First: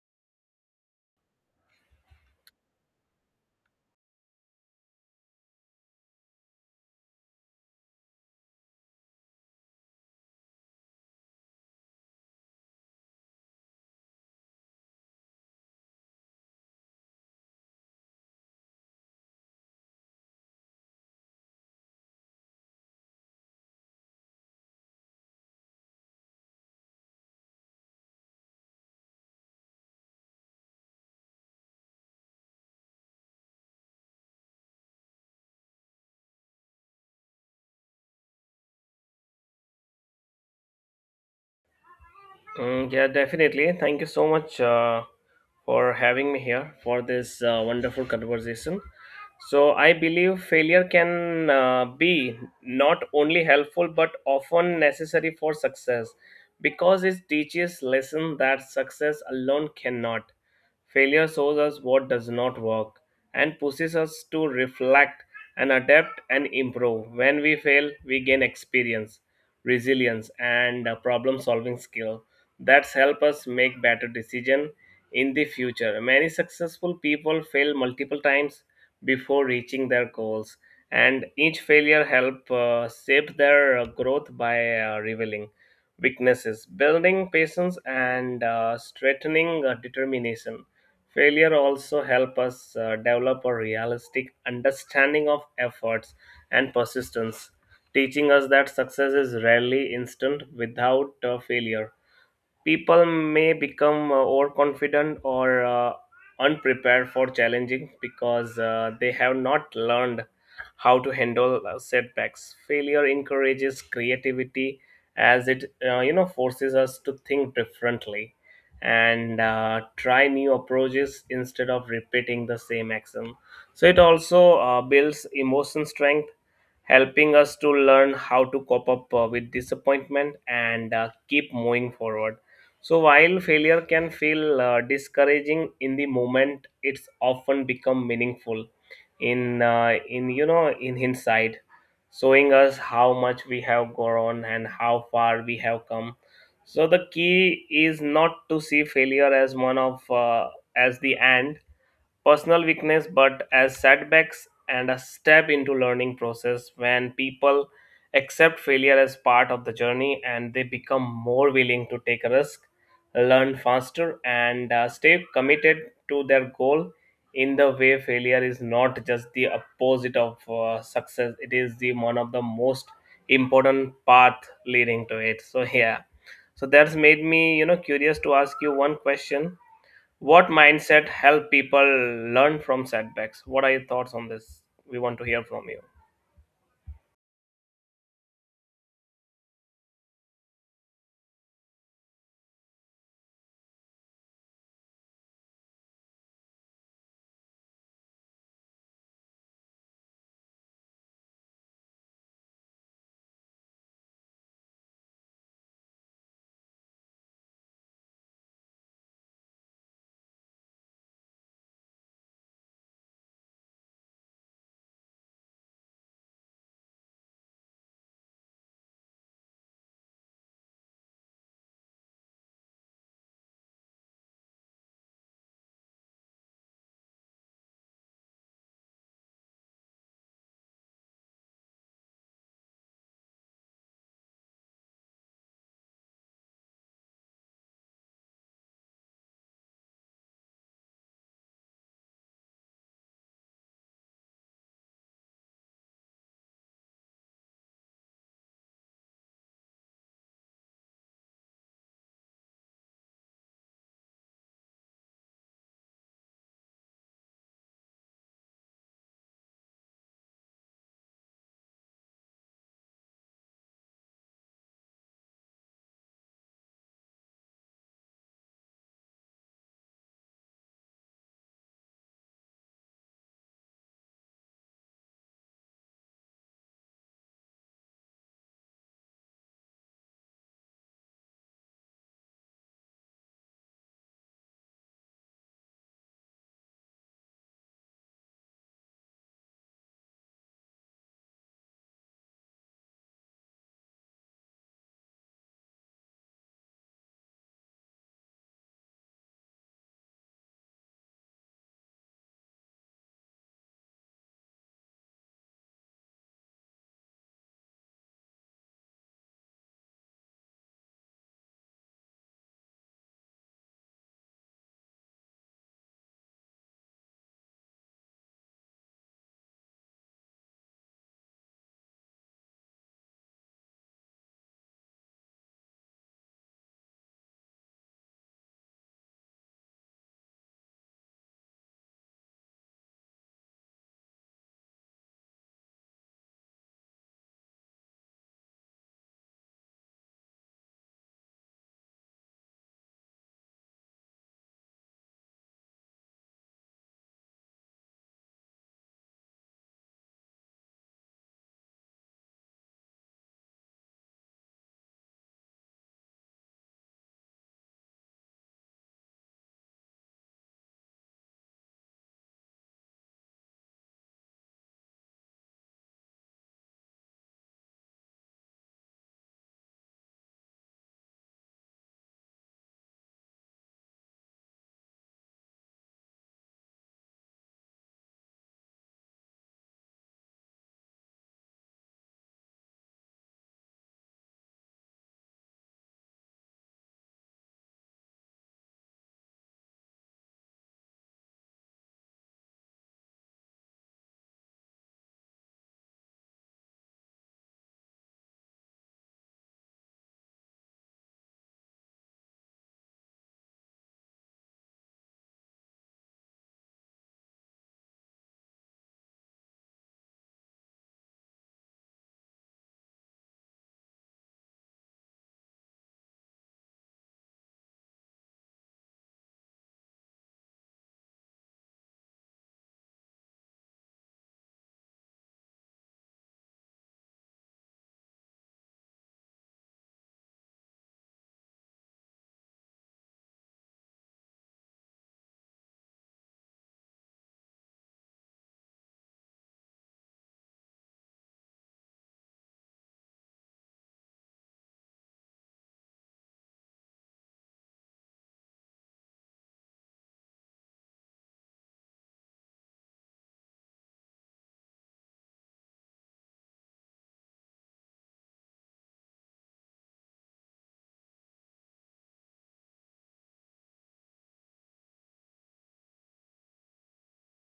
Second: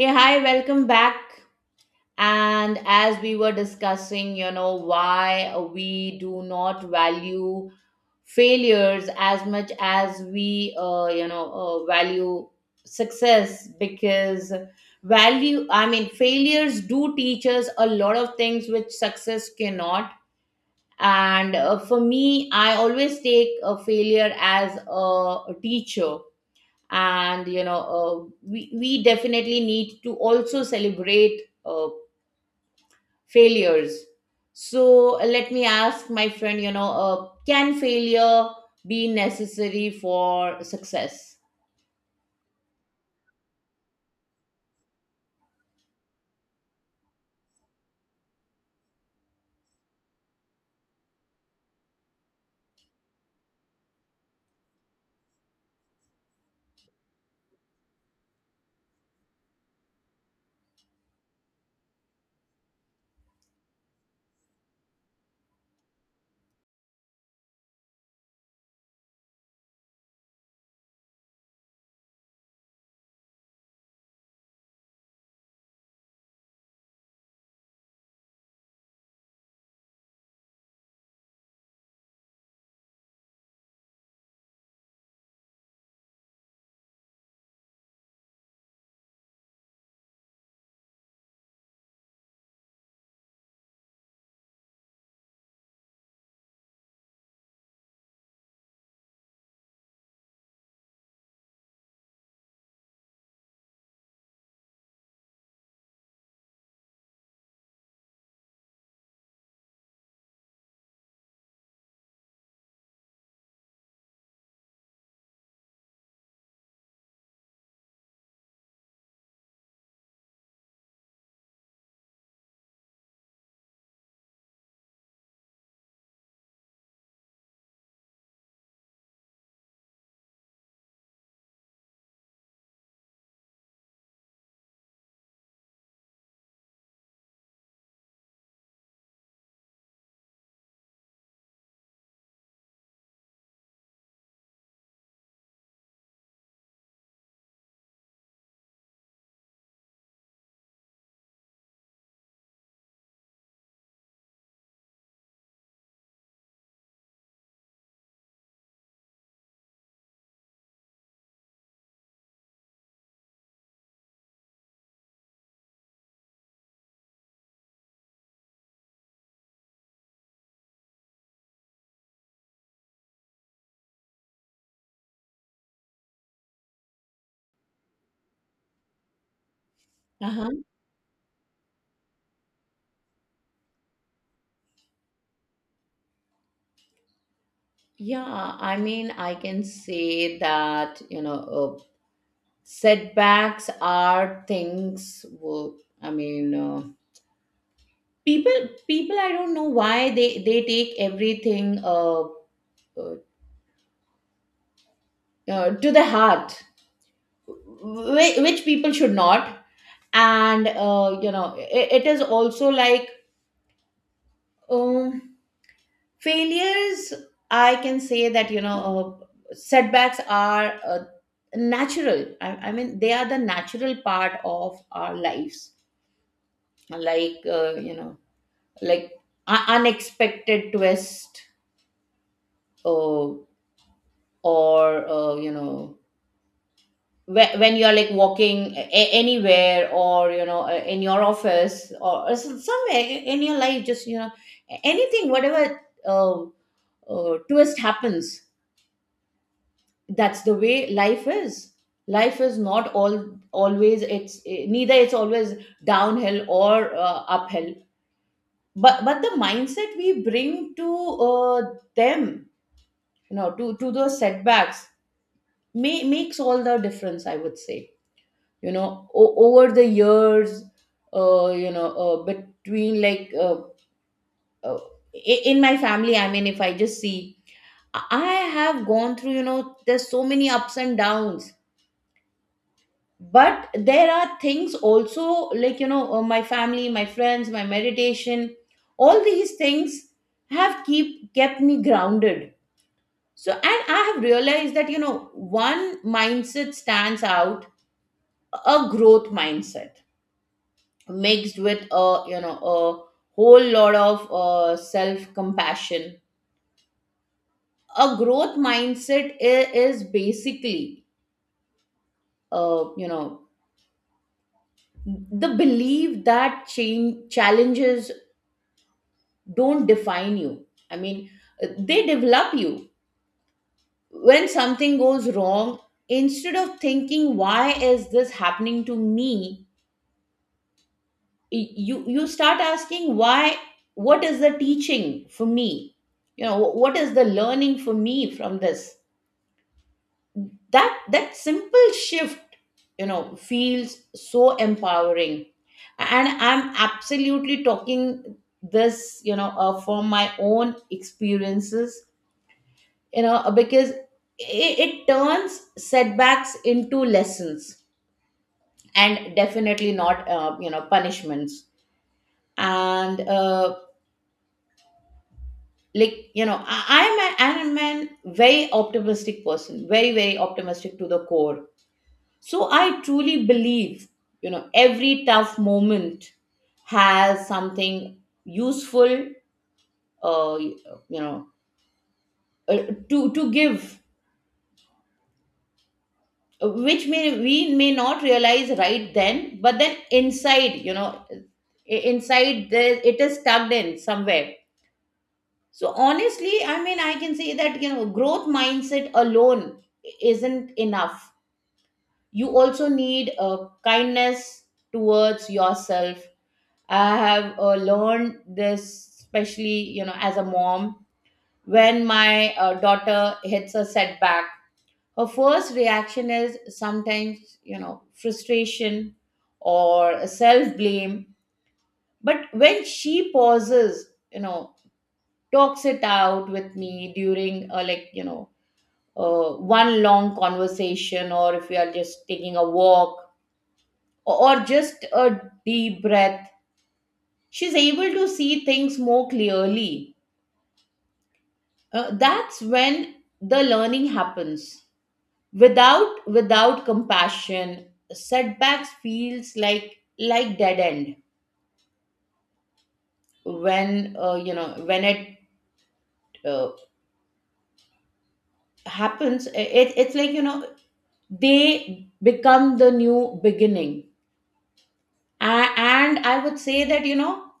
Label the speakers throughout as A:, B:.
A: Yeah, hi, welcome back. And as we were discussing, you know, why we do not value failures as much as we, value success because I mean, failures do teach us a lot of things which success cannot. And for me, I always take a failure as a teacher, and we definitely need to also celebrate failures. So let me ask my friend, can failure be necessary for success?
B: Mm, yeah, definitely. Thank you so much for having me here for this wonderful conversation. So, I believe failure can be not only helpful but often necessary for success because it teaches lesson that success alone cannot. Failure shows us what does not work and pushes us to reflect and adapt and improve. When we fail, we gain experience, resilience, and problem solving skill that's help us make better decision in the future. Many successful people fail multiple times before reaching their goals, and each failure help shape their growth by revealing weaknesses, building patience, and strengthening determination. Failure also help us develop a realistic understanding of efforts and persistence, teaching us that success is rarely instant. Without failure, people may become overconfident or unprepared for challenging because they have not learned how to handle setbacks. Failure encourages creativity as it forces us to think differently and try new approaches instead of repeating the same action. So it also builds emotion strength, helping us to learn how to cope up with disappointment and keep moving forward. So while failure can feel discouraging in the moment, it's often become meaningful in in hindsight, showing us how much we have grown and how far we have come. So the key is not to see failure as one of as the end, personal weakness, but as setbacks and a step into learning process. When people accept failure as part of the journey, and they become more willing to take a risk, learn faster, and stay committed to their goal. In the way, failure is not just the opposite of success. It is the one of the most important path leading to it. So yeah, so that's made me curious to ask you one question. What
A: Uh-huh.
B: mindset help people learn from setbacks? What are your thoughts on this? We want to hear from you.
A: Yeah, I mean, I can say that, uh, setbacks are things. Well, I mean, people, I don't know why they take everything, uh, to the heart, which people should not. And it is also like, um, failures. I can say that, setbacks are natural. I mean they are the natural part of our lives, like, like unexpected twist, uh, or, when you're like walking anywhere, or in your office, or somewhere in your life, just anything, whatever uh, twist happens. That's the way life is. Life is not all always, neither it's always downhill or uphill, but the mindset we bring to uh, them, to those setbacks, makes all the difference, I would say. You know, over the years, uh, you know uh, between like uh, uh, in my family, I mean, if I just see, I have gone through, there's so many ups and downs. But there are things also, like, my family, my friends, my meditation, all these things have keep kept me grounded. So, and I have realized that, one mindset stands out: a growth mindset mixed with a you know a whole lot of self compassion. A growth mindset is basically, uh, you know the belief that change challenges don't define you. I mean, they develop you. When something goes wrong, instead of thinking why is this happening to me, you start asking why. What is the teaching for me? What is the learning for me from this? That simple shift, feels so empowering. And I'm absolutely talking this, from my own experiences, because it turns setbacks into lessons and definitely not, punishments. And like, I'm a very optimistic person, very very optimistic to the core. So I truly believe, every tough moment has something useful, uh, you know uh, to give, which may we may not realize right then, but then inside, inside there it is tucked in somewhere. So honestly, I mean, I can say that, growth mindset alone isn't enough. You also need a kindness towards yourself. I have learned this, especially, as a mom. When my daughter hits a setback, her first reaction is sometimes, frustration or self blame. But when she pauses, talks it out with me during, like, one long conversation, or if we are just taking a walk, or just a deep breath, she's able to see things more clearly. That's when the learning happens. Without compassion, setbacks feels like dead end. When uh, you know when it uh, happens, it's like, they become the new beginning. And I would say that,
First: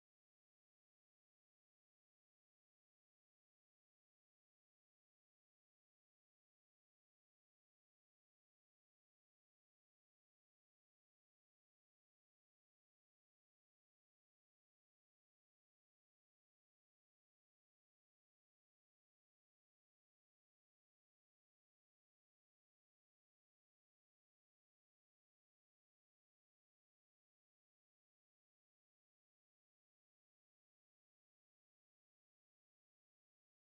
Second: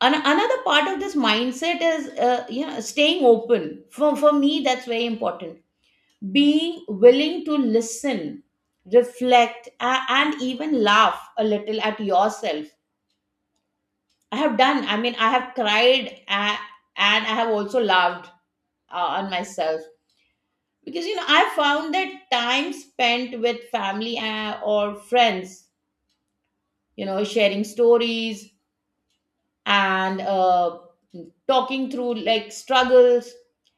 A: Another part of this mindset is, staying open. For me, that's very important: being willing to listen, reflect, and even laugh a little at yourself. I mean, I have cried, and I have also laughed on myself, because, I found that time spent with family, or friends, sharing stories, and talking through like struggles,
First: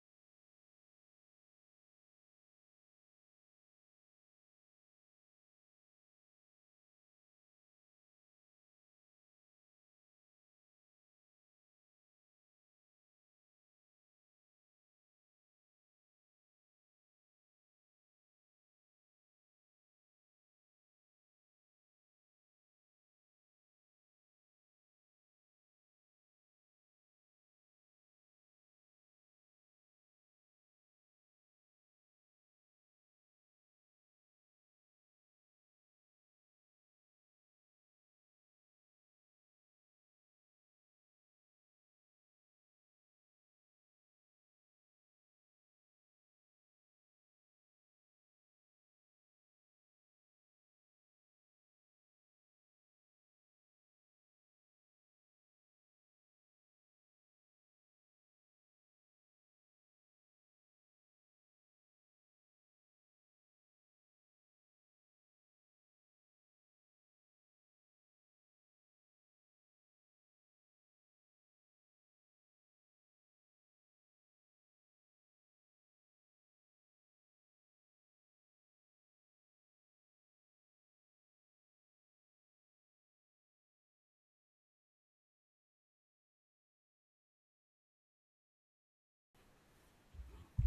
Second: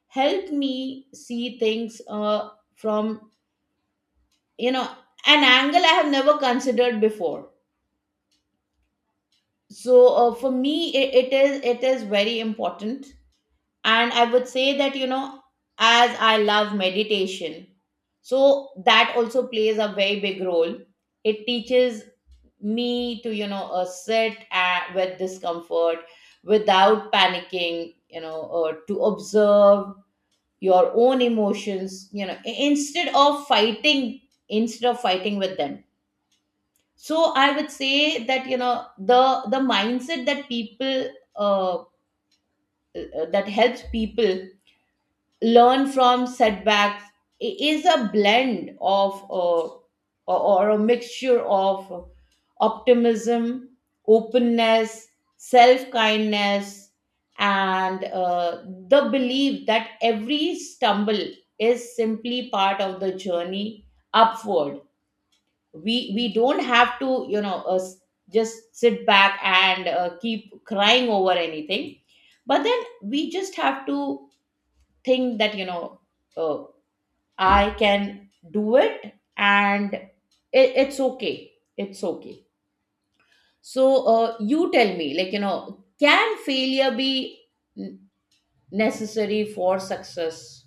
A: help me see things from, you know an angle I have never considered before. So for me, it is very important. And I would say that, as I love meditation, so that also plays a very big role. It teaches me to, sit with discomfort without panicking, to observe your own emotions, instead of fighting with them. So I would say that, the mindset uh, that helps people learn from setbacks is a blend of, or a mixture of optimism, openness, self kindness, and the belief that every stumble is simply part of the journey upward. We don't have to, just sit back and keep crying over anything, but then we just have to think that, uh, I can do it, and it's okay. It's okay. So you tell me, like, can failure be n- necessary for success?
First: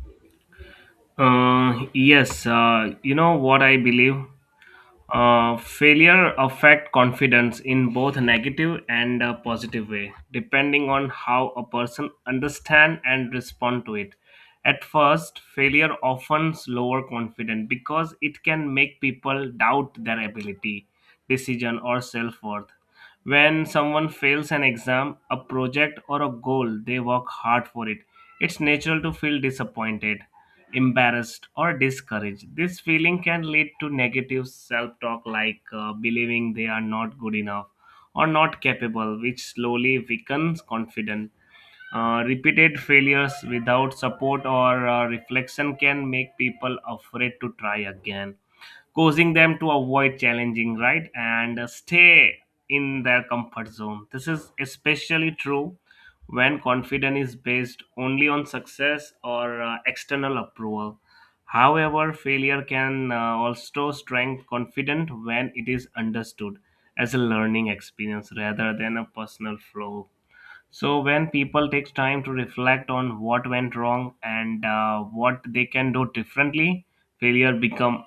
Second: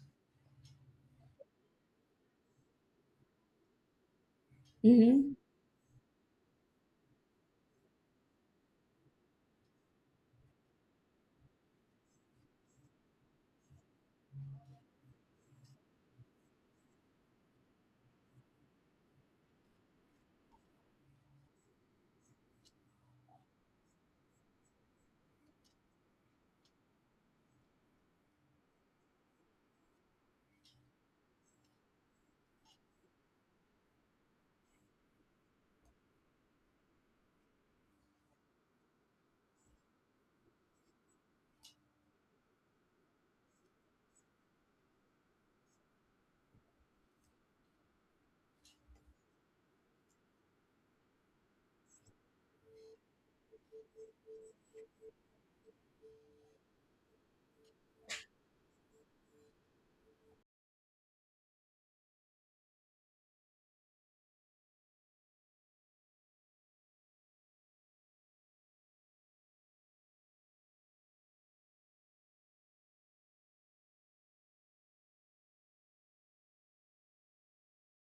B: Yes, what I believe?
A: Hmm.
B: Failure affect confidence in both negative and positive way, depending on how a person understand and respond to it. At first, failure often lower confidence because it can make people doubt their ability, decision, or self worth. When someone fails an exam, a project, or a goal, they work hard for it. It's natural to feel disappointed, embarrassed, or discouraged. This feeling can lead to negative self talk, like believing they are not good enough or not capable, which slowly weakens confidence. Repeated failures without support or reflection can make people afraid to try again, causing them to avoid challenging right and stay in their comfort zone. This is especially true when confidence is based only on success or external approval. However, failure can also strengthen confidence when it is understood as a learning experience rather than a personal flaw. So when people takes time to reflect on what went wrong and what they can do differently, failure become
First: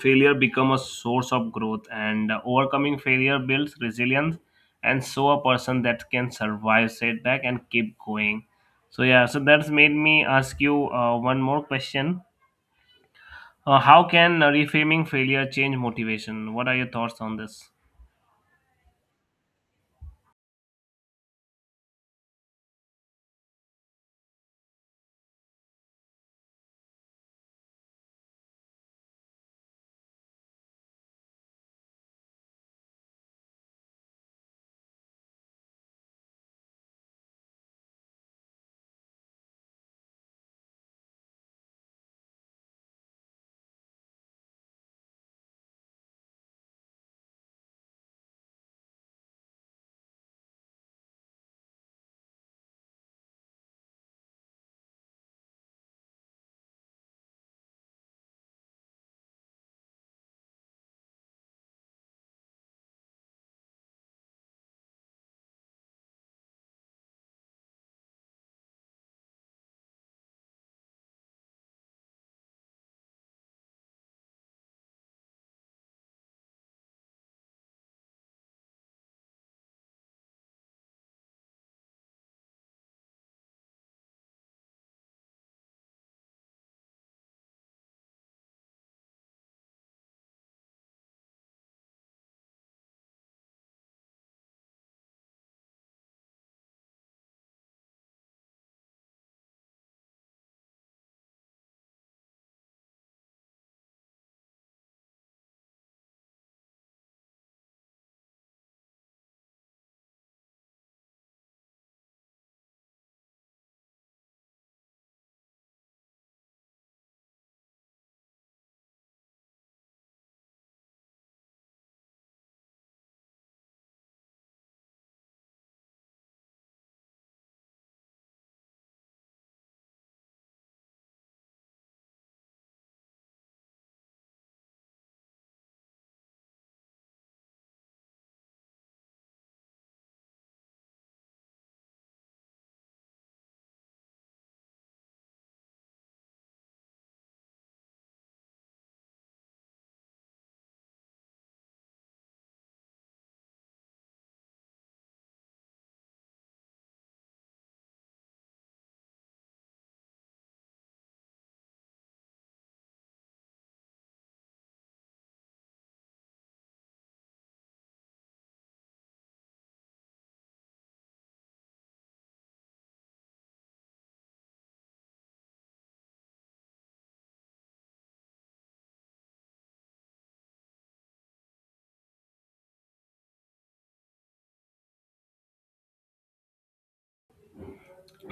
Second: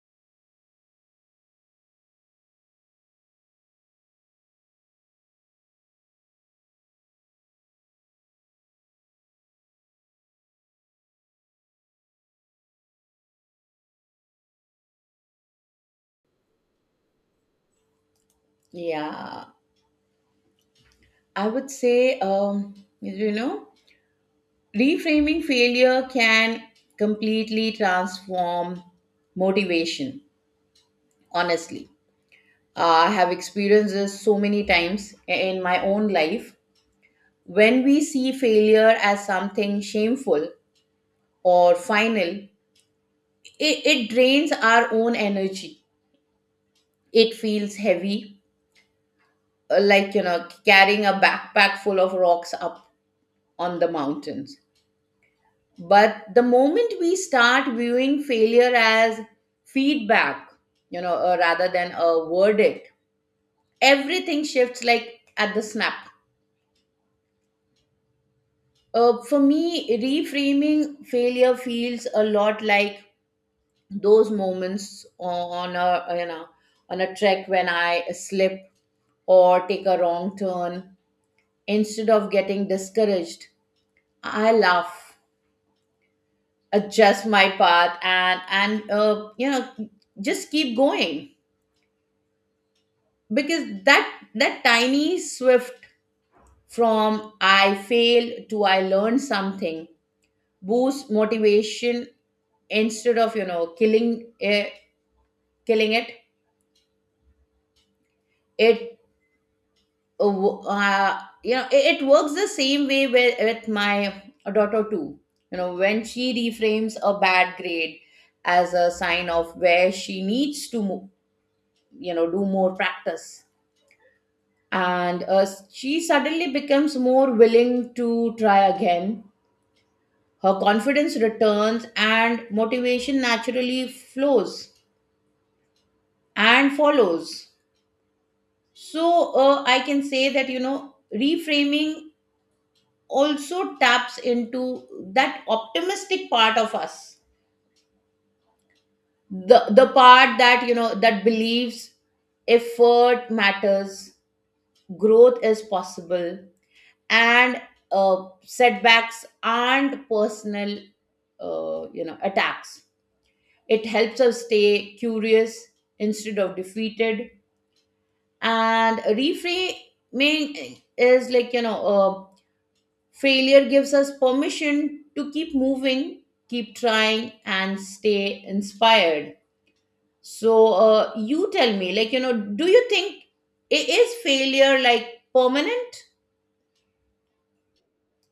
B: failure become a source of growth, and overcoming failure builds resilience, and so a person that can survive setback and keep going. So yeah, so that's made me ask you one more question. How can reframing failure change motivation? What are your thoughts on this?
A: Yeah, I would say, you know reframing failure can completely transform motivation, honestly. I have experienced this so many times in my own life. When we see failure as something shameful or final, it drains our own energy. It feels heavy, like, carrying a backpack full of rocks up on the mountains. But the moment we start viewing failure as feedback, rather than a verdict, everything shifts like at the snap. For me, reframing failure feels a lot like those moments on a trek when I slip or take a wrong turn. Instead of getting discouraged, I laugh, adjust my path, and just keep going, because that tiny swift from I fail to I learn something boosts motivation instead of, killing it, killing it. It uh, wo- uh, you know it, it works the same way with, my daughter too. When she reframes a bad grade as a sign of where she needs to, do more practice, and she suddenly becomes more willing to try again. Her confidence returns and motivation naturally flows and follows. So, I can say that, reframing also taps into that optimistic part of us, the part that, that believes effort matters, growth is possible, and setbacks aren't personal, attacks. It helps us stay curious instead of defeated. And reframing is like, failure gives us permission to keep moving, keep trying, and stay inspired. So, you tell me, like, do you think it is failure like permanent?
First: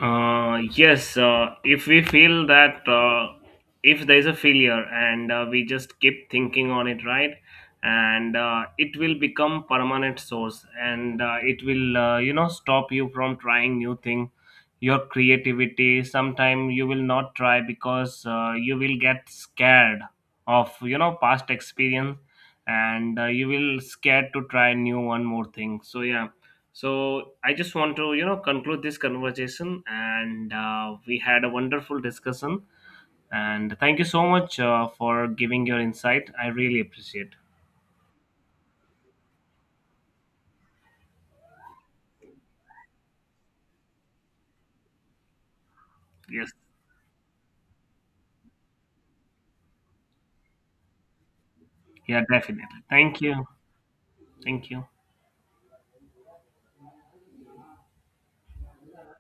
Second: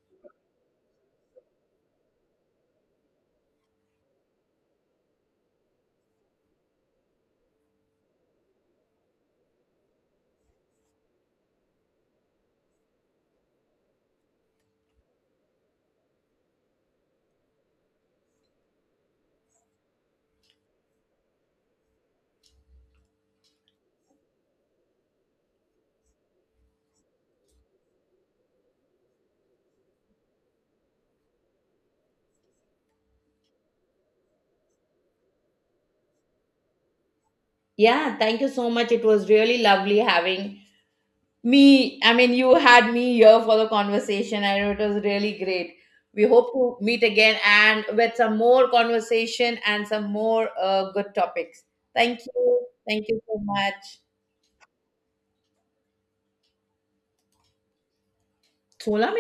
B: Yes, if we feel that if there is a failure, and we just keep thinking on it, right, and it will become permanent source, and it will, stop you from trying new thing, your creativity. Sometime you will not try because you will get scared of, past experience, and you will scared to try new one more thing. So yeah, so I just want to conclude this conversation, and we had a wonderful discussion. And thank you so much for giving your insight. I really appreciate.
A: Yeah, thank you so much. It was really lovely having me. I mean, you had me here for the conversation, I know it was really great. We
B: Yes,
A: hope to meet again, and with some more conversation and some more good topics. Thank
B: yeah, definitely.
A: you. Thank
B: Thank
A: you so
B: you.
A: much.
B: Thank you.
A: 除了